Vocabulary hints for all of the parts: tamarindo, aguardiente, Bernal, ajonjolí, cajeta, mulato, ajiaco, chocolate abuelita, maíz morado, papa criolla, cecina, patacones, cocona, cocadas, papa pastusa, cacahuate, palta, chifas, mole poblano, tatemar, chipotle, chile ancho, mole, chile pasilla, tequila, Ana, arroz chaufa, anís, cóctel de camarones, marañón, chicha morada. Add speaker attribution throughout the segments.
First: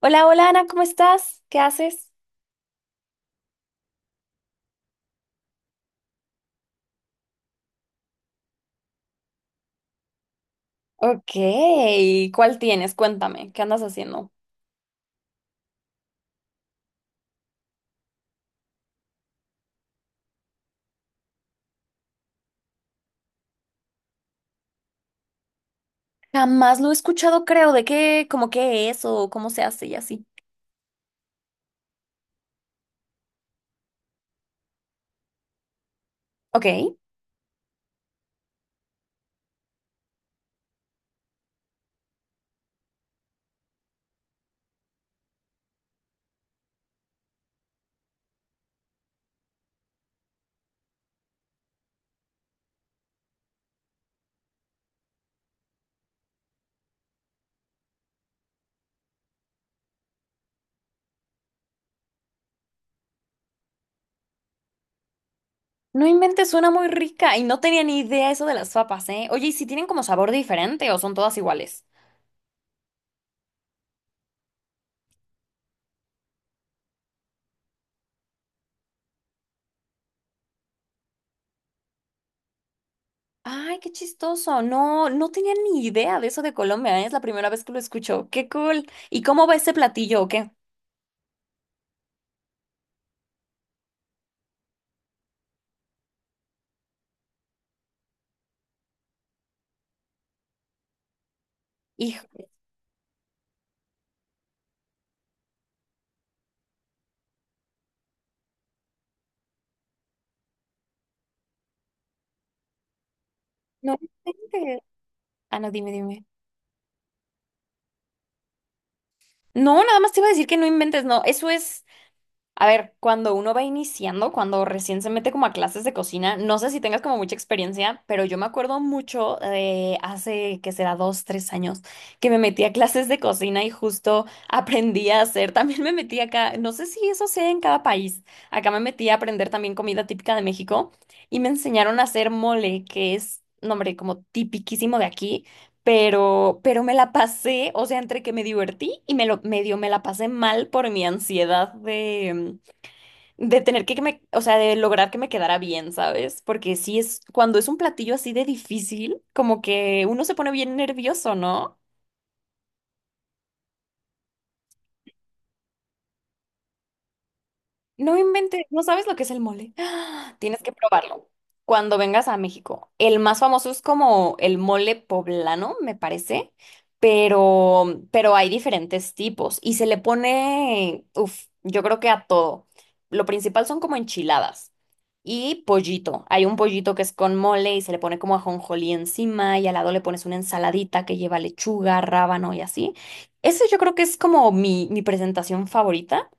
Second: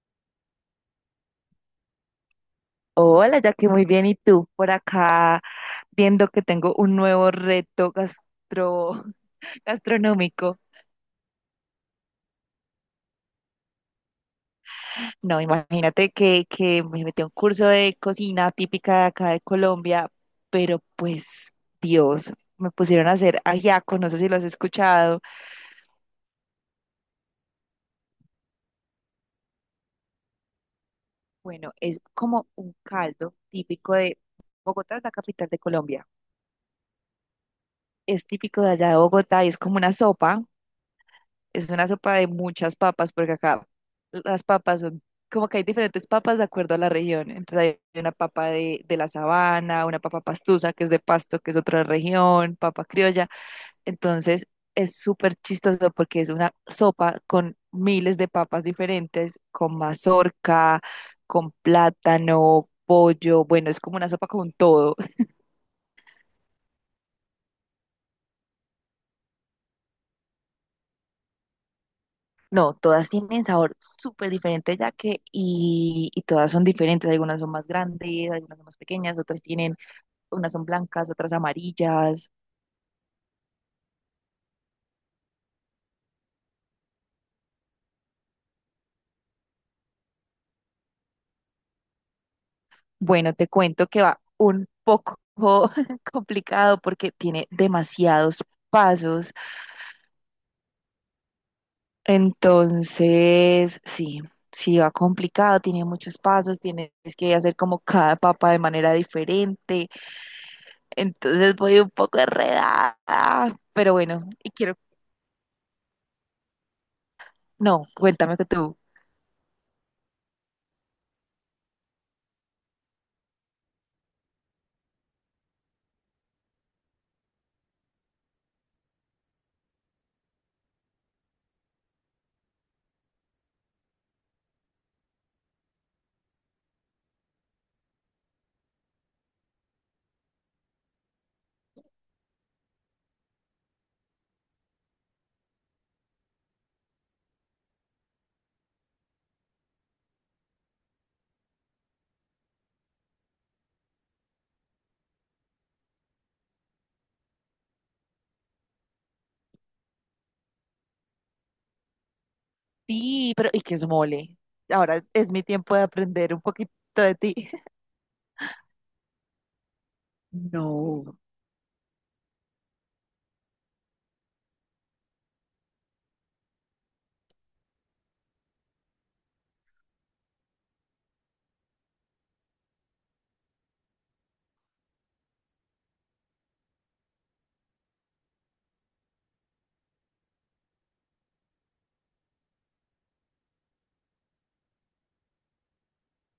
Speaker 1: Hola, hola Ana, ¿cómo estás? ¿Qué haces?
Speaker 2: Hola, ya que muy bien. ¿Y tú? Por acá viendo que tengo un nuevo reto gastro, gastronómico.
Speaker 1: Ok, ¿cuál tienes? Cuéntame, ¿qué andas haciendo?
Speaker 2: No, imagínate que me metí a un curso de cocina típica de acá de Colombia, pero pues, Dios, me pusieron a hacer ajiaco, no sé si lo has escuchado.
Speaker 1: Jamás lo he escuchado, creo, de qué, como qué es o cómo se hace y así.
Speaker 2: Bueno, es como un caldo típico de Bogotá, es la capital de Colombia.
Speaker 1: Ok.
Speaker 2: Es típico de allá de Bogotá y es como una sopa de muchas papas, porque acá las papas son, como que hay diferentes papas de acuerdo a la región. Entonces hay una papa de la sabana, una papa pastusa, que es de Pasto, que es otra región, papa criolla. Entonces es súper chistoso porque es una sopa con miles de papas diferentes, con mazorca, con plátano, pollo. Bueno, es como una sopa con todo.
Speaker 1: No inventes, suena muy rica y no tenía ni idea eso de las papas, ¿eh? Oye, ¿y si tienen como sabor diferente o son todas iguales?
Speaker 2: No, todas tienen sabor súper diferente ya que y todas son diferentes. Algunas son más grandes, algunas son más pequeñas, otras tienen, unas son blancas, otras amarillas.
Speaker 1: Ay, qué chistoso. No, no tenía ni idea de eso de Colombia, ¿eh? Es la primera vez que lo escucho. Qué cool. ¿Y cómo va ese platillo o qué?
Speaker 2: Bueno, te cuento que va un poco complicado porque tiene demasiados pasos.
Speaker 1: Hijo,
Speaker 2: Entonces, sí, sí va complicado, tiene muchos pasos, tienes que hacer como cada papa de manera diferente. Entonces voy un poco enredada, pero
Speaker 1: no
Speaker 2: bueno, y quiero.
Speaker 1: inventes. Ah, no, dime, dime.
Speaker 2: No, cuéntame que tú.
Speaker 1: No, nada más te iba a decir que no inventes, no. Eso es. A ver, cuando uno va iniciando, cuando recién se mete como a clases de cocina, no sé si tengas como mucha experiencia, pero yo me acuerdo mucho de hace, que será dos, tres años, que me metí a clases de cocina y justo aprendí a hacer, también me metí acá, no sé si eso sea en cada país, acá me metí a aprender también comida típica de México y me enseñaron a hacer mole, que es, no, hombre, como tipiquísimo de aquí, pero me la pasé, o sea, entre que me divertí y me lo, medio me la pasé mal por mi ansiedad de de tener que me, o sea, de lograr que me quedara bien, ¿sabes? Porque sí es, cuando es un platillo así de difícil, como que uno se pone bien nervioso, ¿no?
Speaker 2: Sí, pero ¿y qué es mole? Ahora es mi tiempo de aprender un poquito de ti.
Speaker 1: No inventes, no sabes lo que es el mole. ¡Ah! Tienes que
Speaker 2: No.
Speaker 1: probarlo cuando vengas a México. El más famoso es como el mole poblano, me parece, pero hay diferentes tipos y se le pone, uff, yo creo que a todo. Lo principal son como enchiladas y pollito. Hay un pollito que es con mole y se le pone como ajonjolí encima y al lado le pones una ensaladita que lleva lechuga, rábano y así. Ese yo creo que es como mi presentación favorita.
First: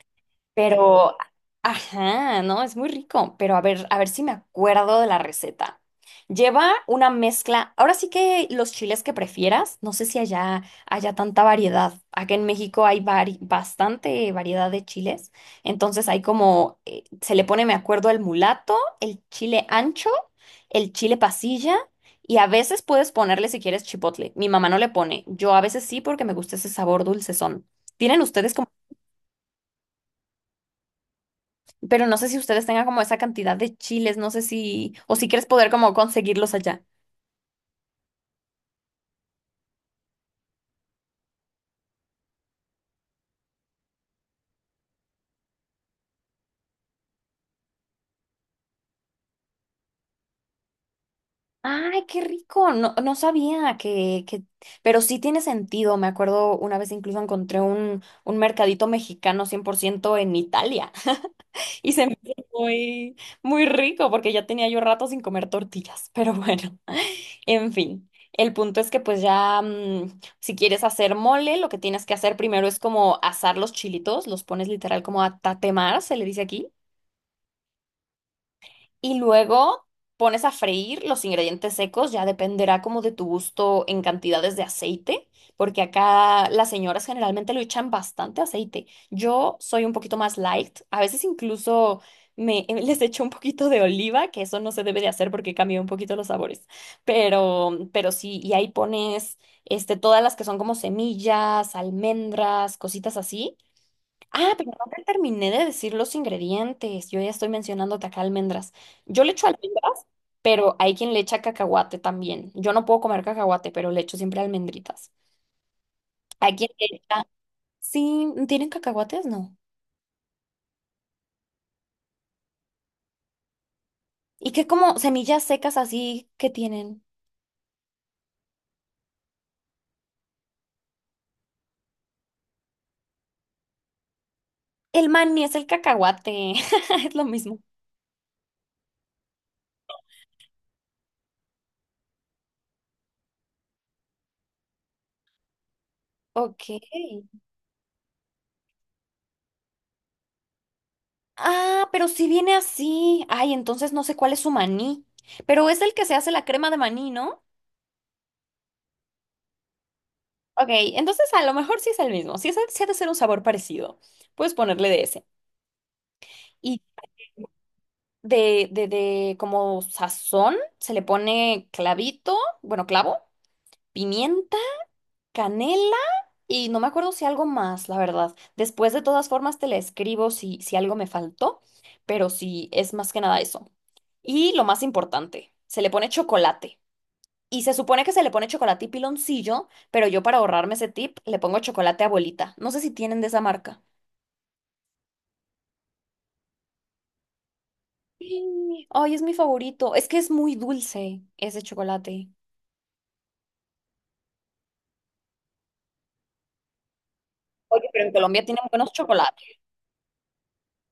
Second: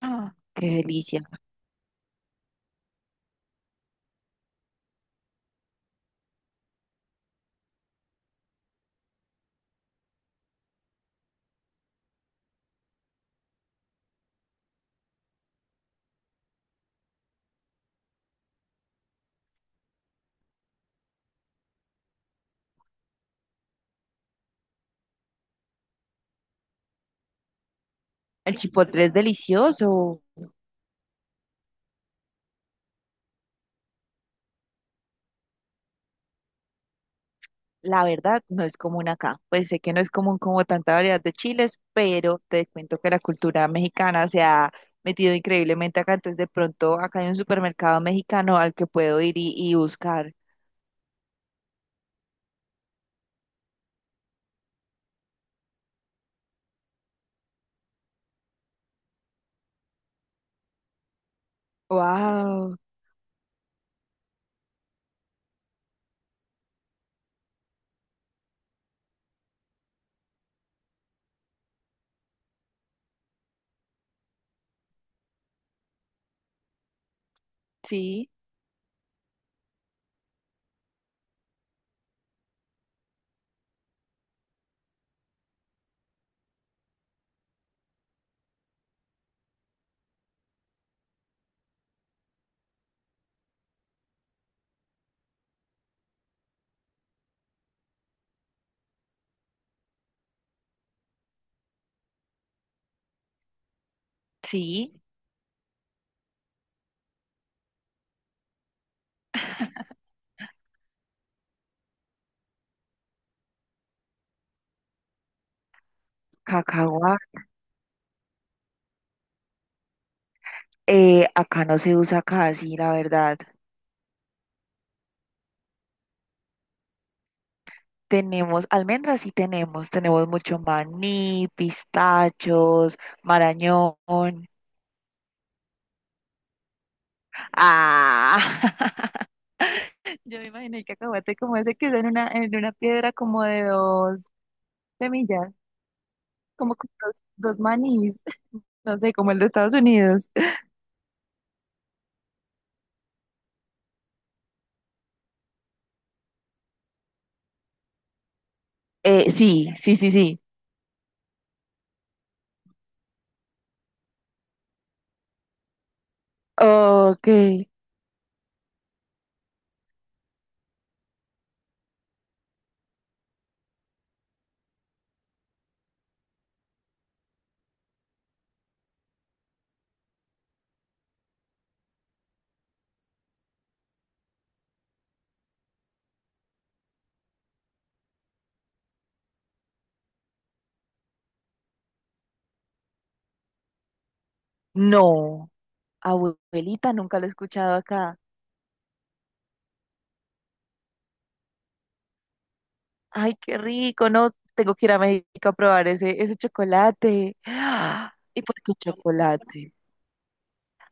Speaker 2: Ah, qué
Speaker 1: Pero,
Speaker 2: delicia.
Speaker 1: ajá, no, es muy rico. Pero a ver si me acuerdo de la receta. Lleva una mezcla. Ahora sí que los chiles que prefieras, no sé si allá haya tanta variedad. Acá en México hay bastante variedad de chiles. Entonces hay como, se le pone, me acuerdo, el mulato, el chile ancho, el chile pasilla. Y a veces puedes ponerle si quieres chipotle. Mi mamá no le pone. Yo a veces sí porque me gusta ese sabor dulcezón. ¿Tienen ustedes
Speaker 2: El
Speaker 1: como?
Speaker 2: chipotle es delicioso.
Speaker 1: Pero no sé si ustedes tengan como esa cantidad de chiles, no sé si, o si quieres poder como conseguirlos allá.
Speaker 2: La verdad, no es común acá. Pues sé que no es común como tanta variedad de chiles, pero te cuento que la cultura mexicana se ha metido increíblemente acá. Entonces, de pronto, acá hay un supermercado mexicano al que puedo ir y buscar.
Speaker 1: Ay, qué rico, no, no sabía que, pero sí tiene sentido, me acuerdo una vez incluso encontré un mercadito mexicano 100% en Italia y se me hizo
Speaker 2: Wow,
Speaker 1: muy, muy rico porque ya tenía yo rato sin comer tortillas, pero bueno, en fin. El punto es que pues ya, si quieres hacer mole, lo que tienes que hacer primero es como asar los chilitos, los pones literal como a tatemar, se le dice aquí.
Speaker 2: sí.
Speaker 1: Y luego pones a freír los ingredientes secos, ya dependerá como de tu gusto en cantidades de aceite, porque acá las señoras generalmente lo echan bastante aceite. Yo soy un poquito más light, a veces incluso me les echo un poquito de oliva, que eso no se debe de hacer porque cambia un poquito los sabores. Pero sí, y ahí pones este todas las que son como semillas, almendras, cositas así. Ah, pero no
Speaker 2: Sí,
Speaker 1: te terminé de decir los ingredientes. Yo ya estoy mencionándote acá almendras. Yo le echo almendras, pero hay quien le echa cacahuate también. Yo no puedo comer cacahuate, pero le echo siempre almendritas. Hay quien le
Speaker 2: cacahua.
Speaker 1: echa. Sí, ¿tienen cacahuates? No.
Speaker 2: Acá no se usa casi, la verdad.
Speaker 1: ¿Y qué como semillas secas así que tienen?
Speaker 2: Tenemos almendras, sí tenemos. Tenemos mucho maní, pistachos, marañón.
Speaker 1: El maní es el cacahuate. Es lo mismo.
Speaker 2: Ah, yo me imaginé el cacahuate como ese que es en una piedra como de dos semillas,
Speaker 1: Ok.
Speaker 2: como con dos, dos manís, no sé, como el de Estados Unidos.
Speaker 1: Ah, pero si viene así. Ay, entonces no sé cuál es su maní. Pero es el que se hace la crema de maní, ¿no?
Speaker 2: Sí, sí, sí, sí.
Speaker 1: Ok, entonces a lo mejor sí es el mismo. Si es, si ha de ser un sabor parecido, puedes ponerle de ese. Y
Speaker 2: Ok.
Speaker 1: de como sazón, se le pone clavito, bueno, clavo, pimienta, canela y no me acuerdo si algo más, la verdad. Después de todas formas te le escribo si, si algo me faltó, pero sí es más que nada eso. Y lo más importante, se le pone chocolate. Y se supone que se le pone chocolate y piloncillo, pero yo para ahorrarme ese tip le pongo chocolate abuelita. No sé si tienen de esa marca.
Speaker 2: No, abuelita, nunca lo he escuchado acá.
Speaker 1: Sí. Ay, es mi favorito. Es que es muy dulce ese chocolate.
Speaker 2: Ay, qué rico, no, tengo que ir a México a probar ese, ese chocolate.
Speaker 1: Oye, pero en
Speaker 2: ¿Y
Speaker 1: Colombia
Speaker 2: por
Speaker 1: tienen
Speaker 2: qué
Speaker 1: buenos chocolates.
Speaker 2: chocolate?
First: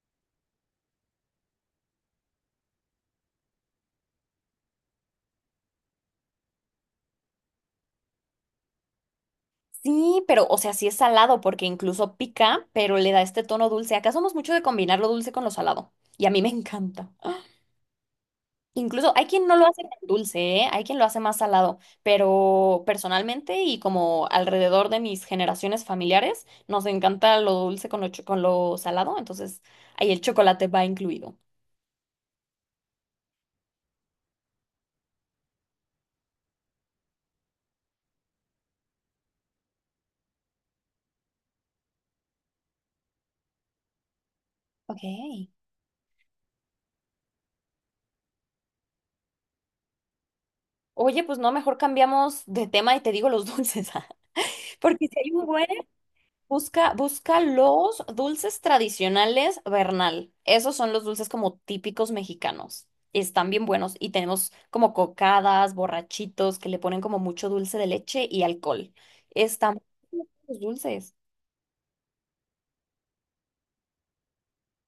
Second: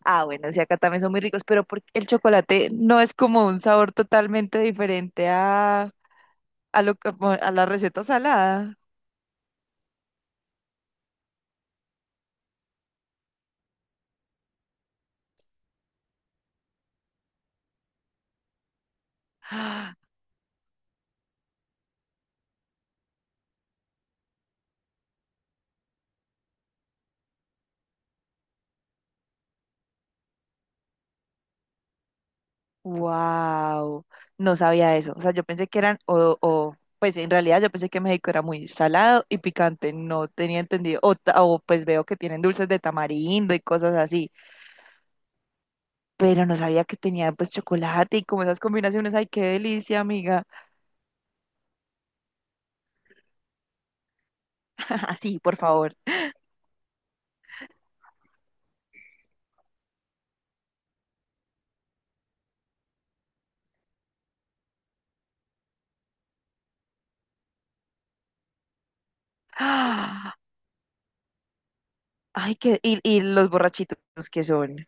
Speaker 2: Ah, bueno, sí, acá también son muy ricos, pero porque el chocolate no es como un sabor totalmente diferente a lo que- a la receta salada.
Speaker 1: Sí, pero, o sea, sí es salado porque incluso pica, pero le da este tono dulce. Acá somos mucho de combinar lo dulce con lo salado. Y a mí me encanta. ¡Ah! Incluso hay quien no lo hace tan dulce, ¿eh? Hay quien lo hace más salado. Pero personalmente y como alrededor de mis generaciones familiares, nos encanta lo dulce con lo, con lo salado. Entonces, ahí el chocolate va incluido.
Speaker 2: Wow, no sabía eso. O sea, yo pensé que eran, o, pues en realidad yo pensé que México era muy salado y picante, no tenía entendido. O, ta- o pues veo que tienen dulces de tamarindo y cosas así,
Speaker 1: Ok.
Speaker 2: pero no sabía que tenían pues chocolate y como esas combinaciones. Ay, qué delicia, amiga.
Speaker 1: Oye, pues no, mejor cambiamos de tema y te digo los dulces, porque si hay
Speaker 2: Así,
Speaker 1: un
Speaker 2: por
Speaker 1: buen,
Speaker 2: favor.
Speaker 1: busca, busca los dulces tradicionales Bernal. Esos son los dulces como típicos mexicanos. Están bien buenos y tenemos como cocadas, borrachitos, que le ponen como mucho dulce de leche y alcohol. Están muy buenos los dulces.
Speaker 2: Ay, que, y los borrachitos que son.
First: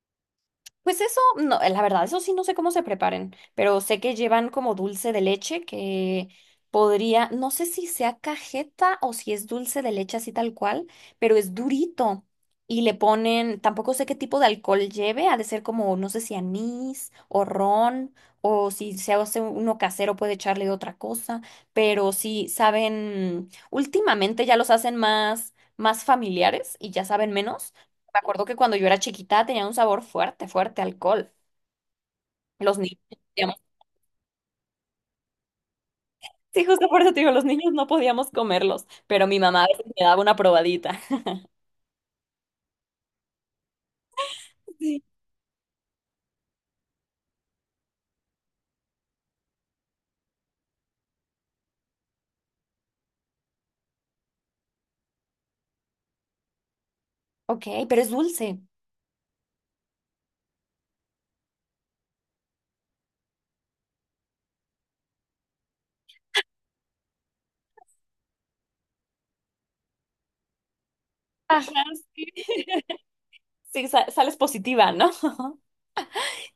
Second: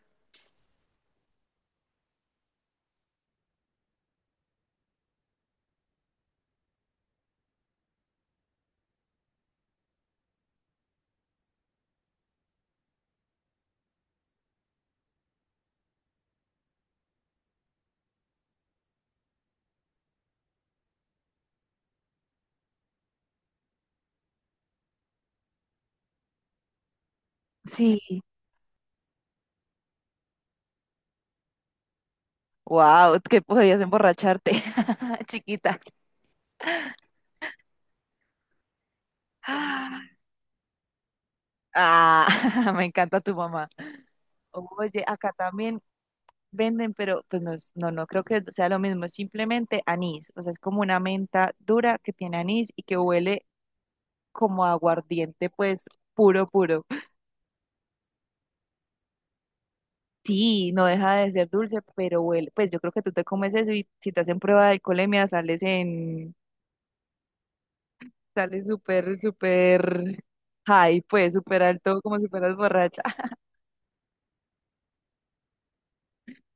Speaker 1: Pues eso, no, la verdad, eso sí no sé cómo se preparen, pero sé que llevan como dulce de leche que podría, no sé si sea cajeta o si es dulce de leche así tal cual, pero es durito y le ponen, tampoco sé qué tipo de alcohol lleve, ha de ser como, no sé si anís o ron o si se hace uno casero puede echarle otra cosa, pero sí saben, últimamente ya los hacen más, más familiares y ya saben menos. Me
Speaker 2: Sí.
Speaker 1: acuerdo que cuando yo era chiquita tenía un sabor fuerte, fuerte, a alcohol. Los niños,
Speaker 2: Wow, que
Speaker 1: no.
Speaker 2: podías emborracharte, chiquita.
Speaker 1: Sí, justo por eso te digo, los niños no podíamos comerlos, pero mi mamá a veces
Speaker 2: Ah,
Speaker 1: me daba una probadita.
Speaker 2: me encanta tu mamá.
Speaker 1: Sí.
Speaker 2: Oye, acá también venden, pero pues no, es- no, no creo que sea lo mismo, es simplemente anís, o sea, es como una menta dura que tiene anís y que huele como a aguardiente, pues puro, puro.
Speaker 1: Ok, pero es dulce.
Speaker 2: Sí, no deja de ser dulce, pero huele, pues yo creo que tú te comes eso y si te hacen prueba de alcoholemia sales en. Sale súper, súper high, pues súper
Speaker 1: Ajá,
Speaker 2: alto, como
Speaker 1: sí.
Speaker 2: si fueras borracha.
Speaker 1: Sí, sales positiva, ¿no?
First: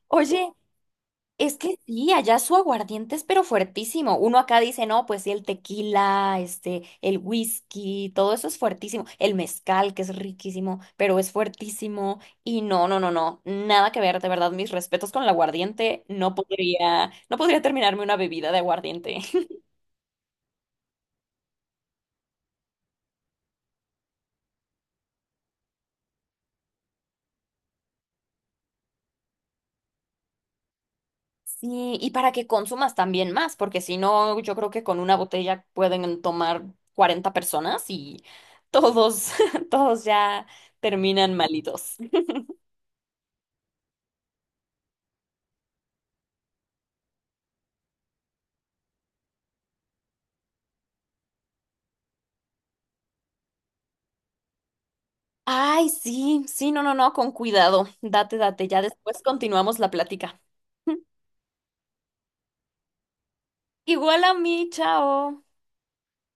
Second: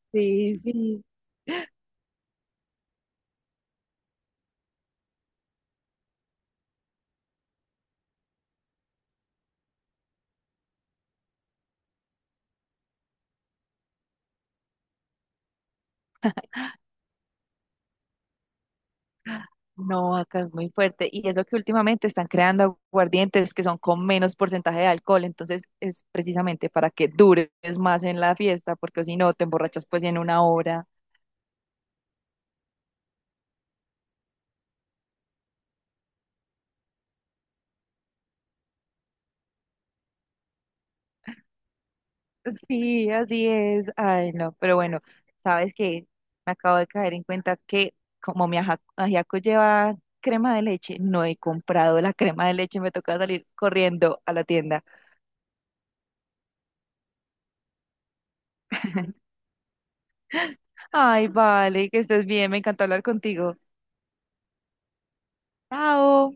Speaker 1: Oye,
Speaker 2: Sí, sí.
Speaker 1: es que sí, allá su aguardiente es pero fuertísimo. Uno acá dice, no, pues sí, el tequila, este, el whisky, todo eso es fuertísimo. El mezcal, que es riquísimo, pero es fuertísimo. Y no, no, no, no, nada que ver, de verdad, mis respetos con el aguardiente. No podría terminarme una bebida de aguardiente.
Speaker 2: No, acá es muy fuerte. Y es lo que últimamente están creando aguardientes que son con menos porcentaje de alcohol. Entonces es precisamente para que dures más en la fiesta, porque si no te emborrachas pues en una hora.
Speaker 1: Sí, y para que consumas también más, porque si no, yo creo que con una botella pueden tomar 40 personas y todos, todos ya terminan malitos.
Speaker 2: Sí, así es. Ay, no, pero bueno, sabes que me acabo de caer en cuenta que como mi aja- ajiaco lleva crema de leche, no he comprado la crema de leche, me toca salir corriendo a la tienda.
Speaker 1: Ay, sí, sí, no, no, no, con cuidado. Date, date, ya después continuamos la plática.
Speaker 2: Ay, vale, que estés bien, me encantó hablar contigo.
Speaker 1: Igual a mí, chao.
Speaker 2: Chao.